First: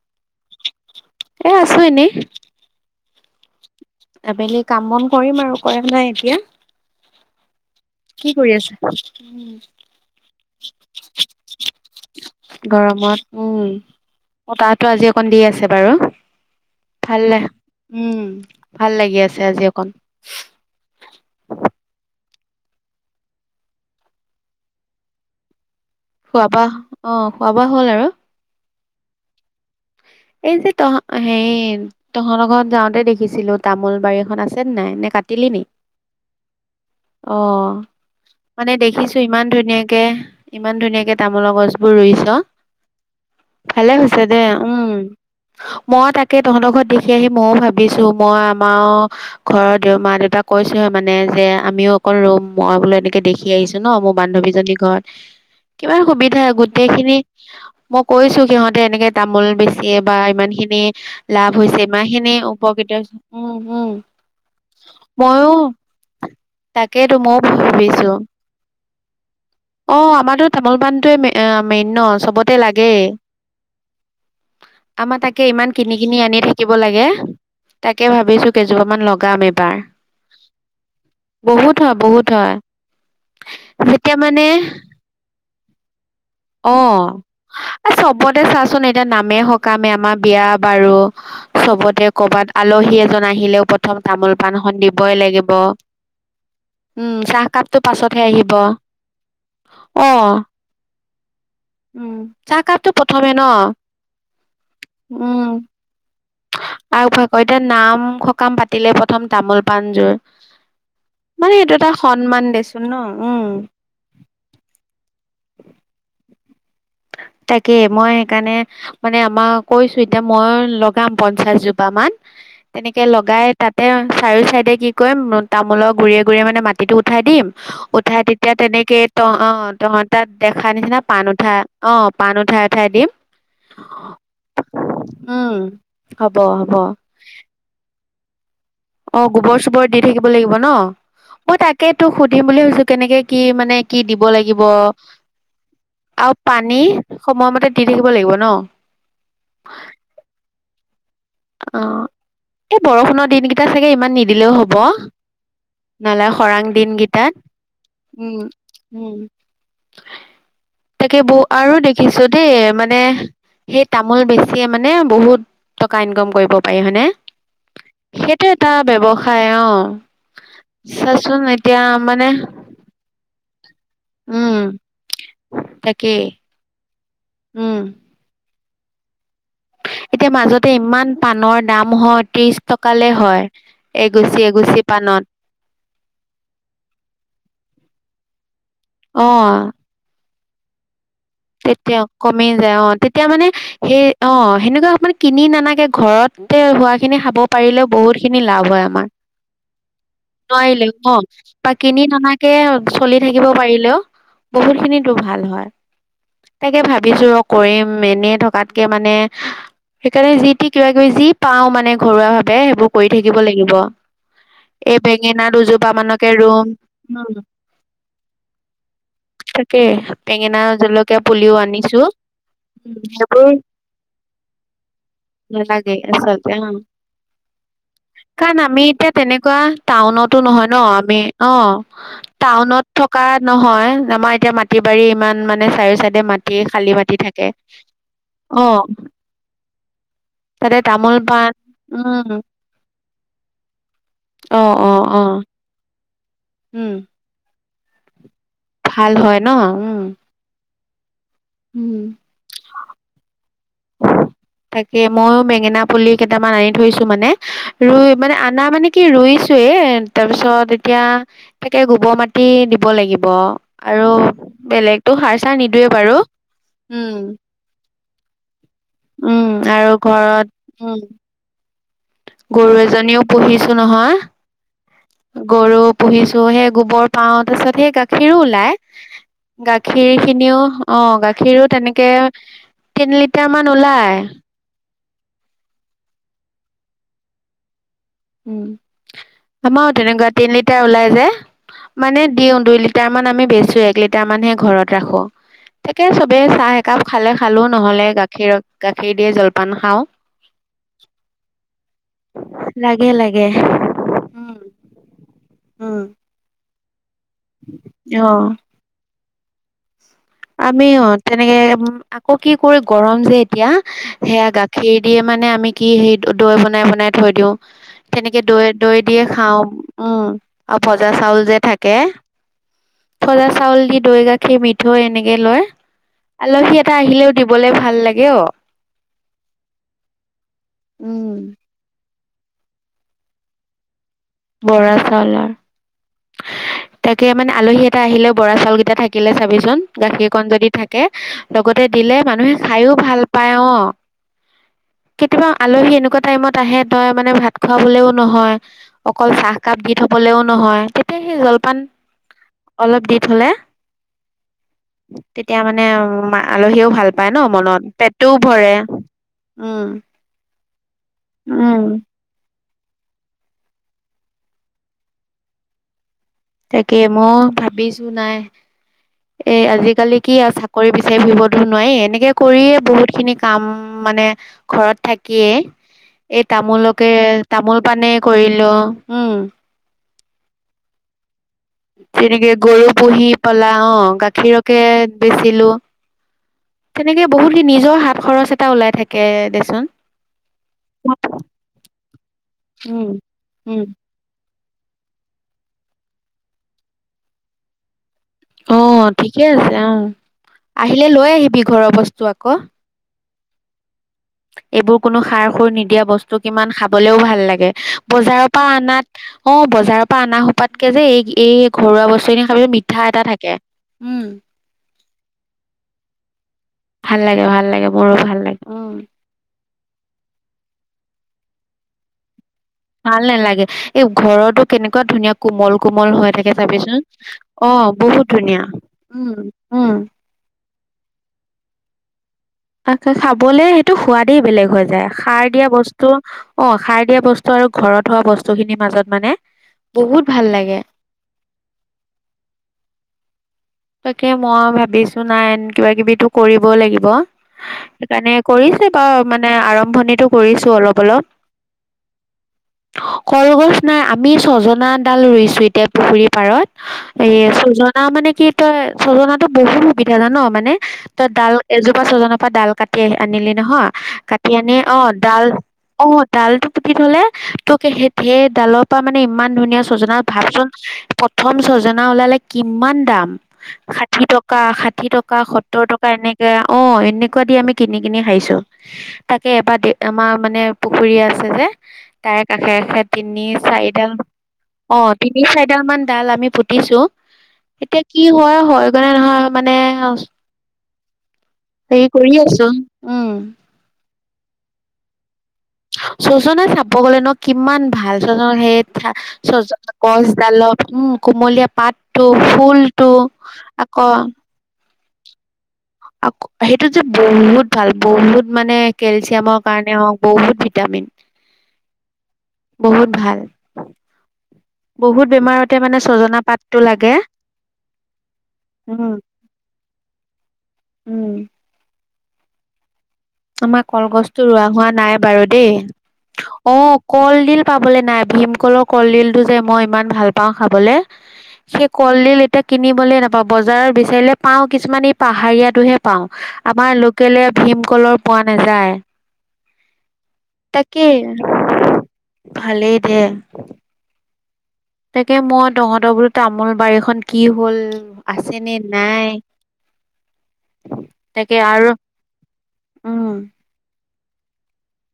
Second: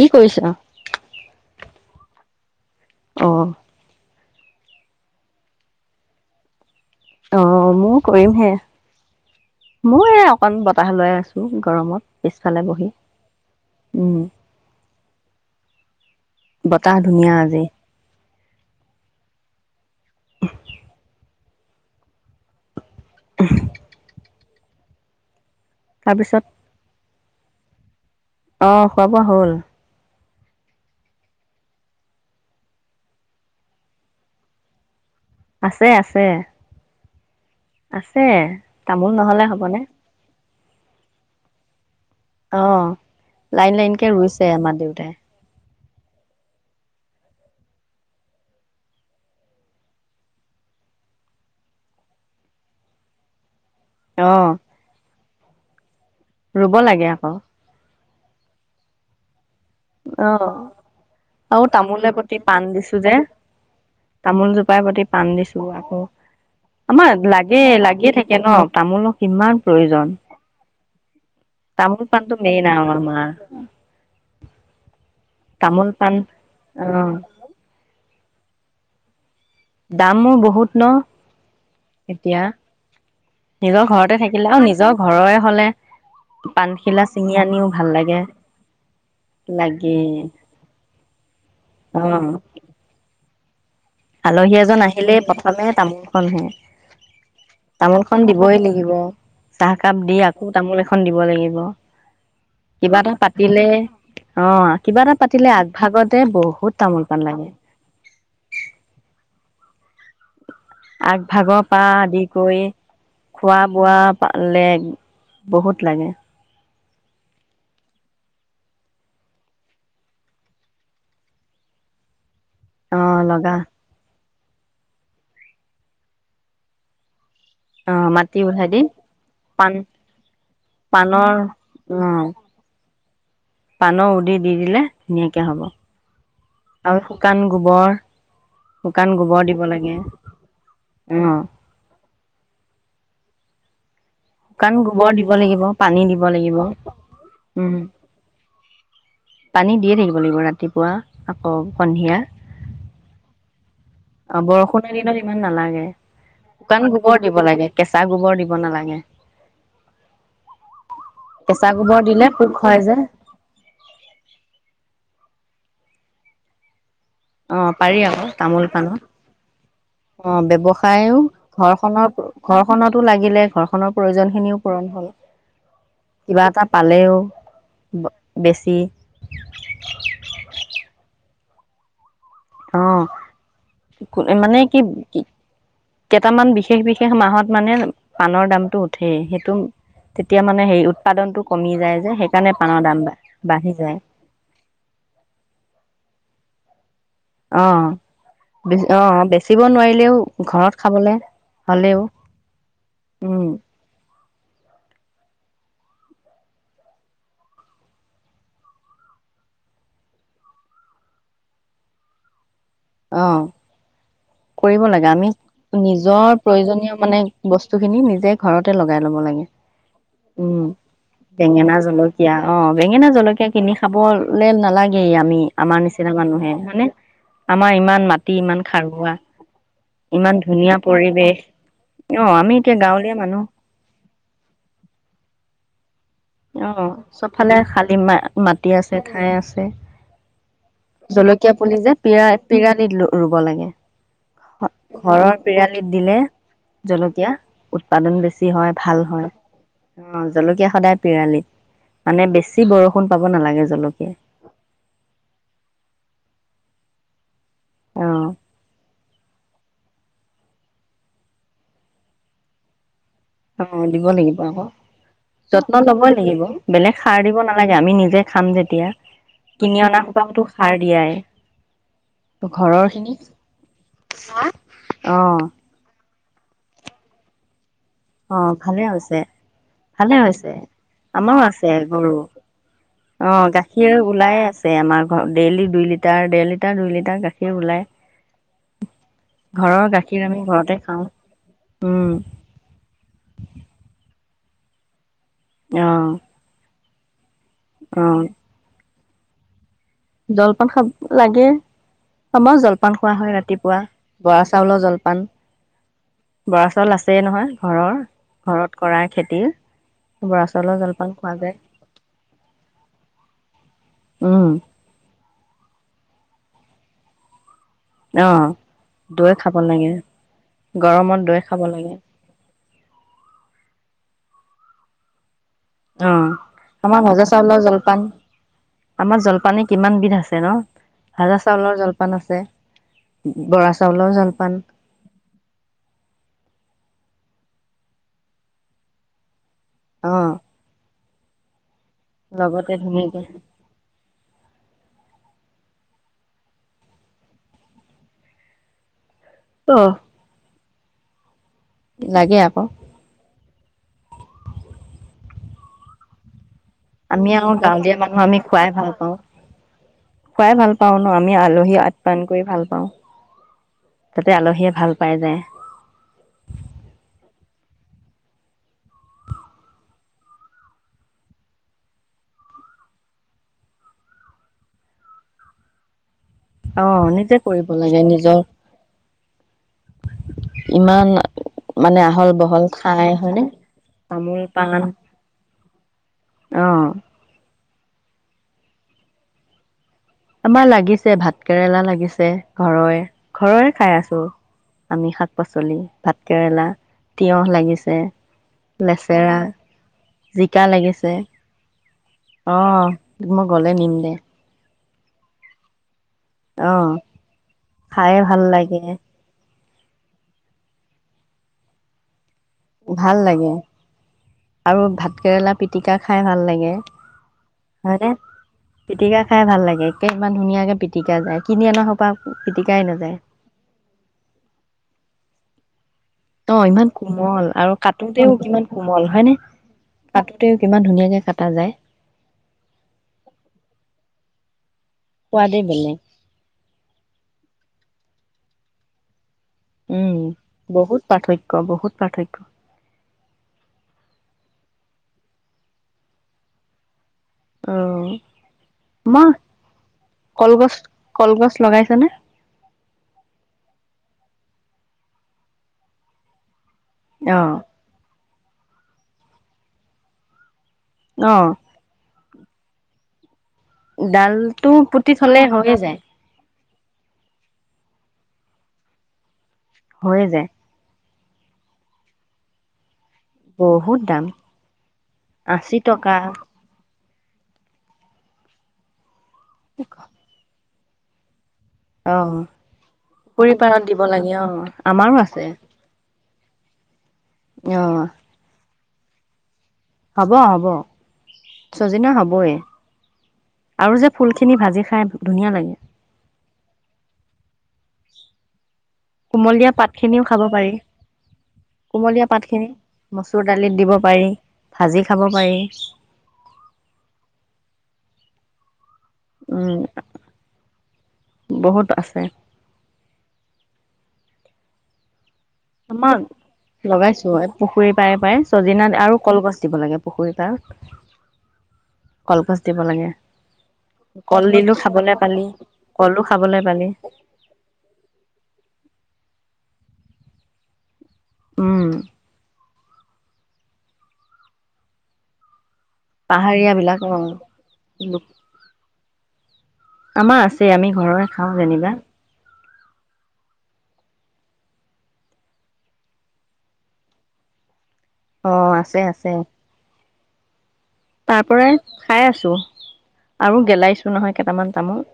কি কৰিছা? এ আছো এনে। অ। আবেলি কাম বন কৰিম আৰু কৰা নাই এতিয়া। অ',। ময়ো কি কৰিমহে। কৰি আছে? ময়ো এ অকন বতাহ লৈ আছো গৰমত পিছফালে বহি। গৰমত উম, উম, বতাহটো আজি অকণ দি আছে বাৰু, বতাহ ভাল ধুনীয়া নে? আজি। উম। ভাল লাগি আছে আজি অকণ। [unintelligible] তাৰপিছত খোৱা - বোৱা অ খোৱা - বোৱা হ'ল আৰু অ খোৱা - বোৱা হ'ল। এই যে তহ হেৰি তহঁতৰ ঘৰত যাওঁতে দেখিছিলো তামোল বাৰী এখন আছে নে নাই নে কাটিলি নি? আছে আছে অ আছে। মানে তামোল দেখিছো নহ'লে ইমান হ'বনে? ধুনীয়াকে। ইমান ধুনীয়াকে তামোলৰ গছ। ৰুইছ অ', লাইন ভালে লাইনকে হৈছে দে ৰুইছে আমাৰ উম। দেউতাই। মই তাকে তহঁতৰ ঘৰত দেখি আহি মইও ভাবিছো মই আমাৰ ঘৰৰ দে মা দেউতাক কৈছোহে মানে যে আমিও অকল ৰুম মই বোলো এনেকে দেখি আহিছো। ন মোৰ অ', বান্ধৱীজনী ঘৰত। কিমান সুবিধা ৰুব লাগে গোটেইখিনি আকৌ। মই কৈছো সিহঁতে এনেকে তামোল বেচি বাৰ ইমান অ', খিনি লাভ আৰু হৈছে তামোলে ইমানখিনি প্ৰতি পাণ উপকৃত দিছো যে, হৈছে উম উম তামোল জোপাৰ প্ৰতি পাণ ময়ো দিছো আকৌ। আমাৰ তাকেইতো ময়ও লাগে ভাবিছো লাগিয়ে থাকে ন' তামোলৰ কিমান অ প্ৰয়োজন। আমাৰতো তামোল পাণটোৱে যে মেইন ন তামোল পাণটো চবতে মেইন আৰু লাগেই। আমাৰ। আমাৰ তাকে ইমান তামোল কিনি পাণ কিনি আনি থাকিব অ লাগে তাকে তাকে ভাবিছো কেইজোপামান লগাম এই দামো বহুত বহুত হয় ন বহুত এতিয়া হয় নিজৰ যেতিয়া ঘৰতে মানে থাকিলে আৰু নিজৰ ঘৰৰে হ'লে অ পাণখিলা ছিঙি আনিও ভাল লাগে চবতে চাচোন এতিয়া নামে সকামে লাগি আমাৰ বিয়া বাৰু। অ চবতে কৰ'বাত আলহী এজন নাহিলেও আলহী এজন আহিলেই প্ৰথমে তামোল খনহে উম চাহকাপটো তামোল খন পাছতহে আহিব দিবই লাগিব চাহকাপ অ দি আকৌ তামোল এখন দিব। দিব লাগিব উম চাহকাপটো কিবা এটা প্ৰথমে ন পাতিলে অ কিবা এটা পাতিলে আগভাগত। আৰু ভকতে নাম সকাম পাতিলে। তামল পাণযোৰ মানে আগভাগৰ এইটো পৰা এটা আদি সন্মান কৰি দেচোন ন উম খোৱা বোৱা পালে বহুত লাগে তাকে মই সেইকাৰণে মানে আমাক কৈছো এতিয়া মই লগাম পঞ্চাশ জোপা মান। অ তেনেকে লগাই লগা তাতে চাৰিও চাইডে কি কৰিম তামোলৰ গুডৰিয়ে গুৰিয় মানে মাটিটো উঠাই দিম। অ উঠাই মাটি তেতিয়া দি তেনেকে ত অ পাণ তহঁত তাত দেখা নিচিনা পাণ পাণৰ উঠা অ পাণ উঠাই উঠ ঠাই দিম। পাণৰ উধি দি দি দিলে ধুনীয়াকে উম হ'ব হব হব আৰু শুকান গোবৰ শুকান অ গোবৰ দিব চোবৰ লাগে দি থাকিব লাগিব ন অ মই তাকে তোক সুধিম বুলি ভাবিছো কেনেকে কি মানে। কি দিব লাগিব শুকান গোবৰ দিব লাগিব। পানী দিব আৰু লাগিব। পানী সময়মতে উম দি থাকিব লাগিব ন? পানী দিয়ে থাকিব লাগিব ৰাতিপুৱা আকৌ অ সন্ধিয়া এই বৰষুণৰ দিনকেইটা চাগে ইমান অ নিদিলেও হ'ব বৰষুণৰ দিনত ইমান নালাগে। নহলে খৰাং শুকান গোবৰ দিনকেইটাত দিব লাগে কেঁচা উম গোবৰ দিব নালাগে। উম তাকে বৌ কেঁচা আৰু গোবৰ দিলে দেখিছো পোক দেই, হয় যে মানে সেই তামোল বেছিয়ে মানে। বহুত টকা। কা ইনকম কৰিব পাৰি হয়নে? অ পাৰি আকৌ সেইটো তামোল এটা পাণৰ ব্যৱসায় অ ব্যৱসায়ও চাচোন এতিয়া ঘৰখনৰ মানে ঘৰখনতো লাগিলে ঘৰখনৰ প্ৰয়োজন উম খিনিও পূৰণ হল। তাকেই কিবা এটা পাত লেও। উম বেছ [inaudible] এতিয়া মাজতে ইমান পাণৰ দাম হয়। ত্ৰিশ অ টকালে হয় কলে এগুচি মানে কি এগুচি পাণত কেইটামান বিশেষ বিশেষ মাহত মানে।। পানৰ দাম। টো উঠে অ সেইটো। তেতিয়া মানে হেৰি টোত। তেতিয়া কমি যায় অ, তেতিয়া মানে বাঢ়ি যায় সেই অ হেনেকুৱা সময়ত কিনি নানাকে ঘৰতে ৰুৱা।। খিনি খাব অ পাৰিলেও বহুত খিনি লাভ হয় অ আমাৰ বেচিব নোৱাৰিলেও ঘৰত নোৱাৰিলেও খাবলে অ বা হ'লেও কিনি ননাকে চলি উম থাকিব পাৰিলেও। বহুত খিনিতো ভাল হয়। তাকে ভাবিছো ৰ কৰিম এনেই থকাতকে মানে সেইকাৰণে যি তি কিবা কিবি যি পাও মানে ঘৰুৱা ভা দে সেইবোৰ কৰি অ থাকিব লাগিব। কৰিব এই লাগে আমি বেঙেনা দুজোপা মানকে নিজৰ ৰুম প্ৰয়োজনীয় মানে উম বস্তুখিনি নিজে ঘৰতে লগাই লব লাগে। তাকে বেঙেনা উম জলকীয়া পুলিও বেঙেনা আনিছো জলকীয়া অ, বেঙেনা জলকীয়া সেইবোৰ কিনি খাবলে নালাগেই আমি। আমাৰ নালাগে নিচিনা মানুহে আচলতে অ হয়নে? আমাৰ ইমান মাটি ইমান খাৰুৱা।। এনেকুৱাঁ টাউনতো নহয় ন? আমি অ অ আমি এতিয়া টাউনত গাঁৱলীয়া থকা মানুহ নহয় আমাৰ এতিয়া মাটি বাৰী ইমান মানে চাৰ।। অ চবফালে খালি মা অ মাটি আছে খাই আছে। তাতে তামোল পাণ জলকীয়া পুলি যে পিৰা উম পিৰালীত ৰুব লাগে। অ অ অ ঘৰৰ পিৰালীত দিলে উম জলকীয়া।। উৎপাদন বেছি হয় ভাল হয় অ জলকীয়া সদায়।। পৰালি উম মানে বেছি বৰষুণ পাব নালাগে।। জলকীয়া তাকে ময়ো বেঙেনা পুলি কেইটামান আনিম।। থৈছো মানে। অ ৰুই মানে আনা মানে কি ৰুইছো।। তে তাৰ পিছত এতিয়া তাকে গোবৰ মাটি দিব লাগিব অ দিব আৰু লাগিব আকৌ বেলেগতো সাৰ চাৰ যত্ন নিদোৱে লবই বাৰু লাগিব বেলেগ উম সাৰ দিব নালাগে আমি নিজে খান্দে উম আৰু ঘৰত উম দিয়াই গৰু ঘৰৰ খিনি এজনীও পুহিছো নহয় অ গৰু পুহিছো সেই গোবৰ পাওঁ তাৰিছত সেই গাখীৰো অ ওলাই ভালে হৈছে গাখীৰ ভালে হৈছে খিনিও‌ আমাৰো গাখীৰো আছে তেনেকে তিন লিটাৰ মান সিয় ওলাই আছে আমাৰ ঘৰ ডেইলি দুই লিটাৰ ডেৰ লিটাৰ দুই লিটাৰ গাখীৰ ওলাই উম ঘৰৰ আমাৰ গাখীৰ তেনেকুৱা আমি তিন ঘৰতে লিটাৰ খাওঁ ওলাই যে উম মানে দিও দুই লিটাৰ মানে আমি বেচে এক লিটাৰ মানহে ঘৰত ৰাখো অ তাকে চবে চাই কাপ খালে খালো অ নহলে গাখীৰত গাখীৰ দিয়ে জল জলপান খাব লাগে খমা জলপান জলপান লাগে খোৱা হয় লাগে ৰাতিপুৱা বৰা চাউলৰ উম জলপান [unintelligible] আছে নহয় ঘৰৰ অ ঘৰত কৰাৰ খেতি [inaudible] আমি অ তেনেকে আকৌ কি কৰি গৰম যে এতিয়া সেয়া উম গাখীৰ দি মানে আমি কি হে দৈ বনাই বনাই থৈ দিওঁ তেনেকে অ', দৈ দৈ দিয়ে খাব খাওঁ লাগে উম আৰু ভজা গৰমত দৈ চাউল যে খাব লাগে থাকে ভজা চাউল দি দৈ গাখীৰ মিঠৈ এনেকে কে লয় অ আমাৰ ভজা চাউলৰ ভাল জলপান লাগে অ আমাৰ জলপানে কিমান বিধ আছে ন ভজা চাউলৰ জলপান আছে বৰা চাউলৰও জল বৰা চাউলাৰ তাকে মানে আলহী এটা আহিলেও চাউল কেইটা থাকিলে চাবি অ', গাখীৰকন যদি থাকে থাকে লগ তাতে দিলে মানুহে লগতে খাইও ভাল ধুনীয়াকে পায় অ কেতিয়াবা আলহী এনেকুৱা টাইমত আহে তই মানে ভাত খোৱাবলেও নহয় অকল চাহকাপ দি অ', থবলেও নহয়। তেতিয়া সি জল পান লাগে আকৌ অলপ দি থলে। তেতিয়া মানে উ মা আলহীও ভাল আমি পায় ন আকৌ মনত গাঁৱলীয়া মানুহ পেটটোও আমি খুৱাই ভৰে উম। পাও ন আমি আলহী আট পান কৰি ভাল তাতে আলহীয়ে ভাল পাই যায়। তাকে মই ভাবিছো নাই এ আজিকালি কি আৰু চাকৰি বিচাৰি ফুৰিবতো নোৱাৰি, এনেকে কৰিয়ে বহুত খিনি কাম মানে ঘৰত থাকিয়ে এই অ', তামোলকে নিজে কৰিব তামোল লাগে পানেই নিজৰ কৰিলো। উম ইমান মানে আহল যেনেকে বহল গৰু ঠাই পুহি হয়নে? পলা অ তামোল পাণ গাখীৰকে বেচিলো, অ'। তেনেকে বহুতখিনি নিজৰ হাত খৰচ এটা ওলাই থাকে দেচোন। আমাৰ লাগিছে ভাত কেৰেলা লাগিছে ঘৰৰে, উম ঘৰৰে উম খাই আছো। আমি শাক পাচলি ভাত কেৰেলা তিয়হ লাগিছে। অ', লেচেৰা ঠিকে আছে। অ', জিকা আহিলে লাগিছে লৈ আহিবি ঘৰৰ বস্তু আকৌ। অ' মই গ'লে নিম দে। এইবোৰ কোনো সাৰ সুৰ নিদিয়া বস্তু। কিমান অ' খাবলেও ভাল লাগে খায়ে ভাল বজাৰৰ পৰা লাগে অনাত অ বজাৰৰ পৰা অনা সোপাতকে যে, এই - এই ঘৰুৱা বস্তু খিনি মিঠা ভাল এটা লাগে থাকে উম। আৰু ভাত কেৰেলা পিটিকা খাই ভাল লাগে ভাল লাগে, ভাল লাগে, হয়নে? মোৰো ভাল লাগে উ পিটিকা খাই ভাল লাগে একে ইমান ধুনীয়াকে পিটিকা যায় কিনি অনা সোপা পিটিকাই নাযায়। ভাল নেলাগে, এই ঘৰটো কেনেকুৱা ধুনীয়া কোমল কোমল হৈ থাকে অ ইমান চাবিচোন, কোমল অ আৰু বহুত কাটোতেও ধুনীয়া কিমান উম উম ইমান ধুনীয়াকে কটা যায়। [unintelligible] খাবলে সেইটো সোৱাদেই বেলেগ হয়। যায় সাৰ সোৱাদেই দিয়া বেলেগ বস্তু অ সাৰ দিয়া বস্তু আৰু ঘৰত থোৱা বস্তুখিনিৰ মাজত মানে উম, বহুত ভাল লাগে বহুত পাৰ্থক্য বহুত পাৰ্থক্য। তাকে মই ভাবিছো নাইন কিবা কিবিটো কৰিব লাগিব। অ সেইকাৰণে কৰিছে বাৰো মা মানে আৰম্ভণিতো কৰিছো কলগছ অলপ অলপ। কলগছ লগাইছানে কলগছ নাই আমি ছজনাডাল ৰুইছোঁ, এতিয়া পুখুৰী পাৰত। অ এ-সজনা মানে- এ চজনাতো বহুত সুবিধা জান মানে- ত অ ডাল এজোপা ছজনাক- পৰা ডাল কাটি আনিলে- নহয় কাটি ডালটো আনি পুতি অ- থলে ডাল হৈয়ে যায় অ- ডাল- পুতি থলে তোক সেই ডালৰ পৰা মানে- ইমান ধুনীয়া চজনা হৈয়ে যায় ভাবচোন ক'ত প্ৰথম ছজনা ওলালে কিমান দাম! বহুত ষাঠি দাম টকা, ষাঠি টকা, সত্তৰ টকা, এনেকে অ- এনেকে দি আমি কিনি কিনি খাইছো। তাকে, এবাৰ দি আমাৰ মানে- পুখুৰী আছে যে- অ তাৰে কাষে- কাষে তিনি পুখুৰী পাৰত দিব চাৰিদাল- লাগে অ অ- আমাৰো তিনি আছে চাৰিদাল মান ডাল আমি- পুতিছো- এতিয়া অ- কি হয়-হয় বন হ [unintelligible] মানে- হ'ব হ'ব হেৰি ছজিনা কৰি হ'বই আছো উম- আৰু যে ফুলখিনি ভাজি খাই ধুনীয়া লাগে। চজনা চাব গলে ন! কিমান ভাল চজন সেইত কুমলীয়া [unintelligible] পাতখিনিও খাব পাৰি গছডালত উম- কুমলীয়া পাতটো, কুমলীয়া পাতখিনি ফুলটো, মচুৰ দালিত দিব পাৰি আকৌ- ভাজি খাব পাৰি। আকৌ সেইটো যে বহুত ভাল বহুত মানে- কেলচিয়ামৰ উম কাৰণে হওক বহুত ভিটামিন। বহুত আছে বহুত ভাল। বহুত- বেমাৰতে মানে আমাৰ ছজনা পাতটো লাগে লগাইছো পুখুৰী পাৰে- পাৰে। ছজনা উম আৰু কলগছ দিব লাগে পুখুৰী পাৰত। উম, কলগচ দিব লাগে। আমাৰ কলগছটো ৰোৱা কলডিলো হোৱা খাবলৈ নাই বাৰু পালি দেই, কলো খাবলৈ পালি অ- কলডিল পাবলৈ নাই, ভীমকলৰ কলডিল- এইটো যে- মই ইমান ভাল পাওঁ খাবলৈ। উম সেই কলডিল এতিয়া- কিনিবলৈ নাপাওঁ বজাৰত বিচাৰিলে পাওঁ, কিছুমান এই পাহাৰীয়াা- টোহে পাওঁ। পাহাৰীয়া আমাৰ বিলাক অ লোকেলে ভীমকলৰ- স যায় আমাৰ আছেই আমি ঘৰৰ খাওঁ যেনিবা। ভালেই দিয়া তাকে, মই তহঁতৰ বোলো তামোল বাৰীখন কি হ'ল। অ, নে আছে নাই। আছে। তাৰ তাকে পৰাই আৰু খাই আছো উম, আৰু গেলাইছো টো নহয় কেইটামান তামোল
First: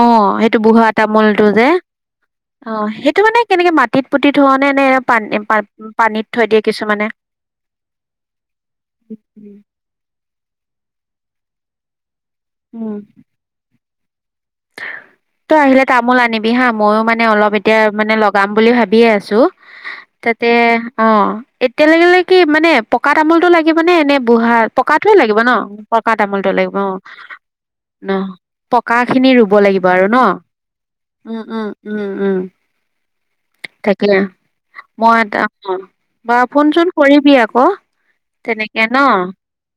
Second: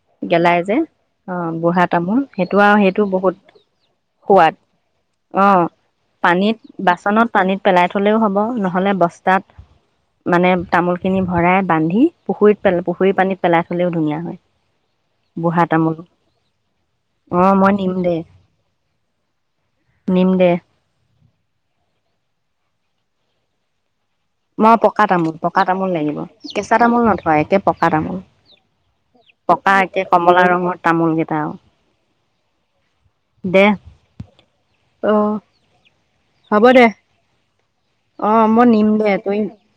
আহ সেইটো গেলাই যে বুঢ়া অ তামোলটো যে বুঢ়া তামোল সেইটো আৰু আহ সেইটো বহুত মানে কেনেকে মাটিত পুতি থোৱা সোৱাদ নে নে পানী অ প পানীত থৈ দিয়ে কিছুমানে বাচনত পানীত পেলাই থলেও হ'ব নহ'লে বস্তাত মানে তামোলখিনি ভৰাই বান্ধি পুখুৰীত পেল উম পুখুৰী পানীত পেলাই হ'লেও ধুনীয়া হয় তই আহিলে তামোল আনিবি হা মইও মানে অ অলপ মই এতিয়া নিম মানে দে লগাম বুলি ভাবিয়ে আছো নিম তাতে দে অ এতিয়ালে লাগিলে কি মানে পকা তামোলতটো লাগিব নে এনে বুঢ়া মই পকা পকাটোৱে তামোল লাগিব ন তামোল পকা লাগিব তামোলটোৱে লাগিব কেঁচা অ তামোল নথয় একে পকা ন তামোল পকা খিনি ৰুব পকা লাগিব একে আৰু ন কমলা ৰঙৰ তামোল কেইটা উম আৰু উম উম উম দে তাকে অ মই এটা অ বাৰ হ'ব ফোন দে চোন কৰিবি আকৌ তেনেকে ন ত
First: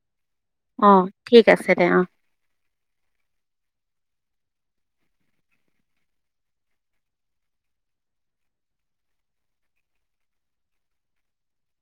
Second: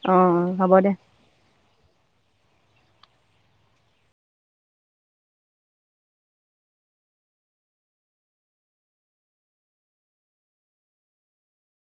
অঁ অ হ'ব দে এ অ'হ